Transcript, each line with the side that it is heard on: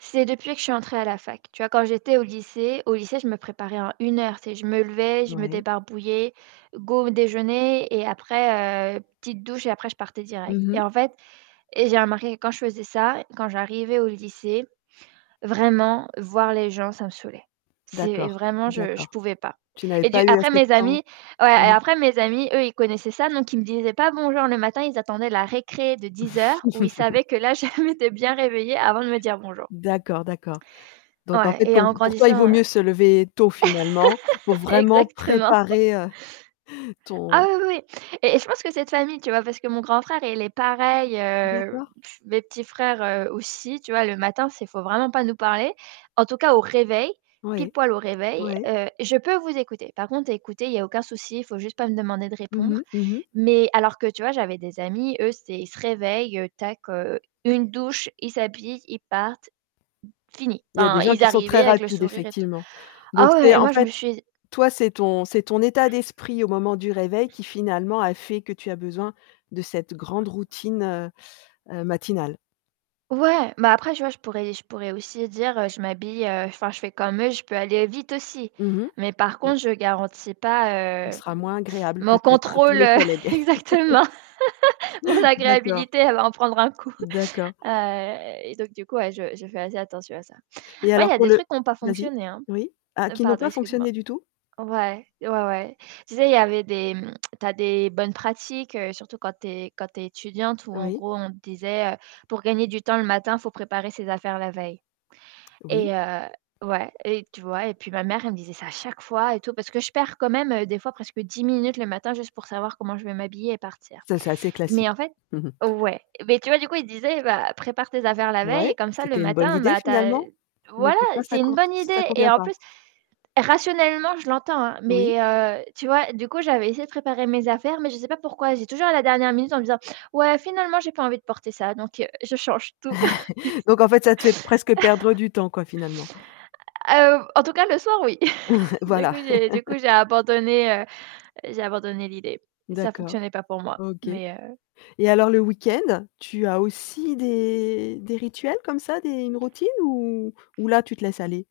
right: C'est depuis que je suis entrée à la fac. Tu vois? Quand j'étais au lycée au lycée, je me préparais en 1 heure. Tu sais, je me levais, je me
left: Ouais.
right: débarbouillais, go au déjeuner et après, heu, petite douche et après, je partais direct.
left: Mmh
right: Et
left: mh.
right: en fait, et j'ai remarqué que quand je faisais ça, quand j'arrivais au lycée, vraiment, voir les gens, ça me saoulait. C'est
left: D'accord
right: vraiment, je je
left: d'accord.
right: pouvais pas.
left: Tu avais
right: Et du
left: pas eu
right: après
left: assez de
right: mes
left: temps,
right: amis, ouais,
left: mmh
right: et
left: mh.
right: après mes amis, eux, ils connaissaient ça, donc ils me disaient pas bonjour le matin, ils attendaient la récré de 10:00 où ils savaient que là, je m'étais bien réveiller avant de me dire bonjour.
left: D'accord d'accord, donc en
right: Ouais,
left: fait
right: et
left: pour
right: en
left: pour toi il vaut
right: grandissant,
left: mieux se lever tôt finalement pour vraiment
right: exactement.
left: préparer, heu, ton
right: Ah oui, oui, oui, et je pense que cette famille, tu vois? Parce que mon grand frère, il est pareil, heu,
left: D'accord.
right: tss mes petits frères aussi, tu vois? Le matin, c'est il vraiment pas nous parler. En tout cas au réveil, pile
left: Ouais
right: poil au réveil,
left: ouais.
right: heu, je peux vous écouter. Par contre, écoutez, il y a aucun souci, il faut juste pas me demander de
left: Mmh
right: répondre.
left: mh, mmh mh.
right: Mais alors que tu vois? J'avais des amis, eux, c'était, ils se réveillent, tac, une douche, ils s'habillent, ils partent, fini.
left: Il y a des
right: Enfin,
left: gens
right: ils
left: qui sont
right: arrivaient
left: très
right: avec le
left: rapides,
right: sourire et tout.
left: effectivement, donc
right: Ah,
left: c'est
right: ouais, et
left: en
right: moi, je me
left: fait,
right: suis
left: toi, c'est ton c'est ton état d'esprit au moment du réveil, qui finalement a fait que tu as besoin de cette grande routine, heu, matinale.
right: Ouais, mais après, je vois, je pourrais je pourrais aussi dire, je m'habille, enfin, je fais comme eux, je peux aller vite aussi,
left: Mmh
right: mais par
left: mh.
right: contre, je garantis pas,
left: On
right: heu,
left: sera moins agréable,
right: mon
left: peut-être, à tous
right: contrôle
left: les collègues.
right: exactement. Mon
left: D'accord.
right: agréabilité, elle va en prendre un coup.
left: D'accord.
right: Heu, et donc du coup, je je fais assez attention à ça.
left: Et
right: Ouais, il y
left: alors,
right: a
left: pour
right: des
left: le
right: trucs qui ont pas
left: vas-y,
right: fonctionné, hein
left: oui, à qui ont
right: pardon
left: pas
right: excuse moi.
left: fonctionné du tout.
right: Ouais ouais ouais. Tu sais, il y avait des tu as des bonnes pratiques, surtout quand tu es quand tu es étudiante, où en
left: Oui.
right: gros, on te disait, heu, pour gagner du temps le matin, il faut préparer ses affaires la veille.
left: Oui.
right: Et heu, ouais, et tu vois? Et puis ma mère, elle me disait ça à chaque fois et tout, parce que je perds quand même des fois presque 10 minutes le matin juste pour savoir comment je vais m'habiller et partir.
left: Ça, c'est assez
right: Mais
left: classique,
right: en fait
left: mmh mh.
right: ouais. Mais tu vois? Du coup, disait, bah, prépare tes affaires la veille
left: Ouais,
right: et comme ça le
left: c'était une bonne
right: matin,
left: idée,
right: bah tu as
left: finalement, mais
right: voilà,
left: pour ça
right: c'est une bonne
left: ça
right: idée. Et
left: convient
right: en
left: pas.
right: plus, rationnellement, je l'entends,
left: Oui.
right: mais heu, tu vois? Du coup, j'avais essayé de préparer mes affaires, mais je sais pas pourquoi, j'ai toujours à la dernière minute en me disant: «Ouais, finalement, j'ai pas envie de porter ça,» donc je change tout.
left: Donc en fait ça te fait presque perdre du temps quoi finalement.
right: Ah, heu, en tout cas le soir oui. Du
left: Voilà.
right: coup, j'ai du coup j'ai abandonné j'ai abandonné l'idée. Ça
left: D'accord,
right: fonctionnait pas pour moi,
left: OK,
right: mais
left: et
right: heu
left: alors, le week-end, tu as aussi des des rituels comme ça, des une routine, ou ou là, tu te laisses aller?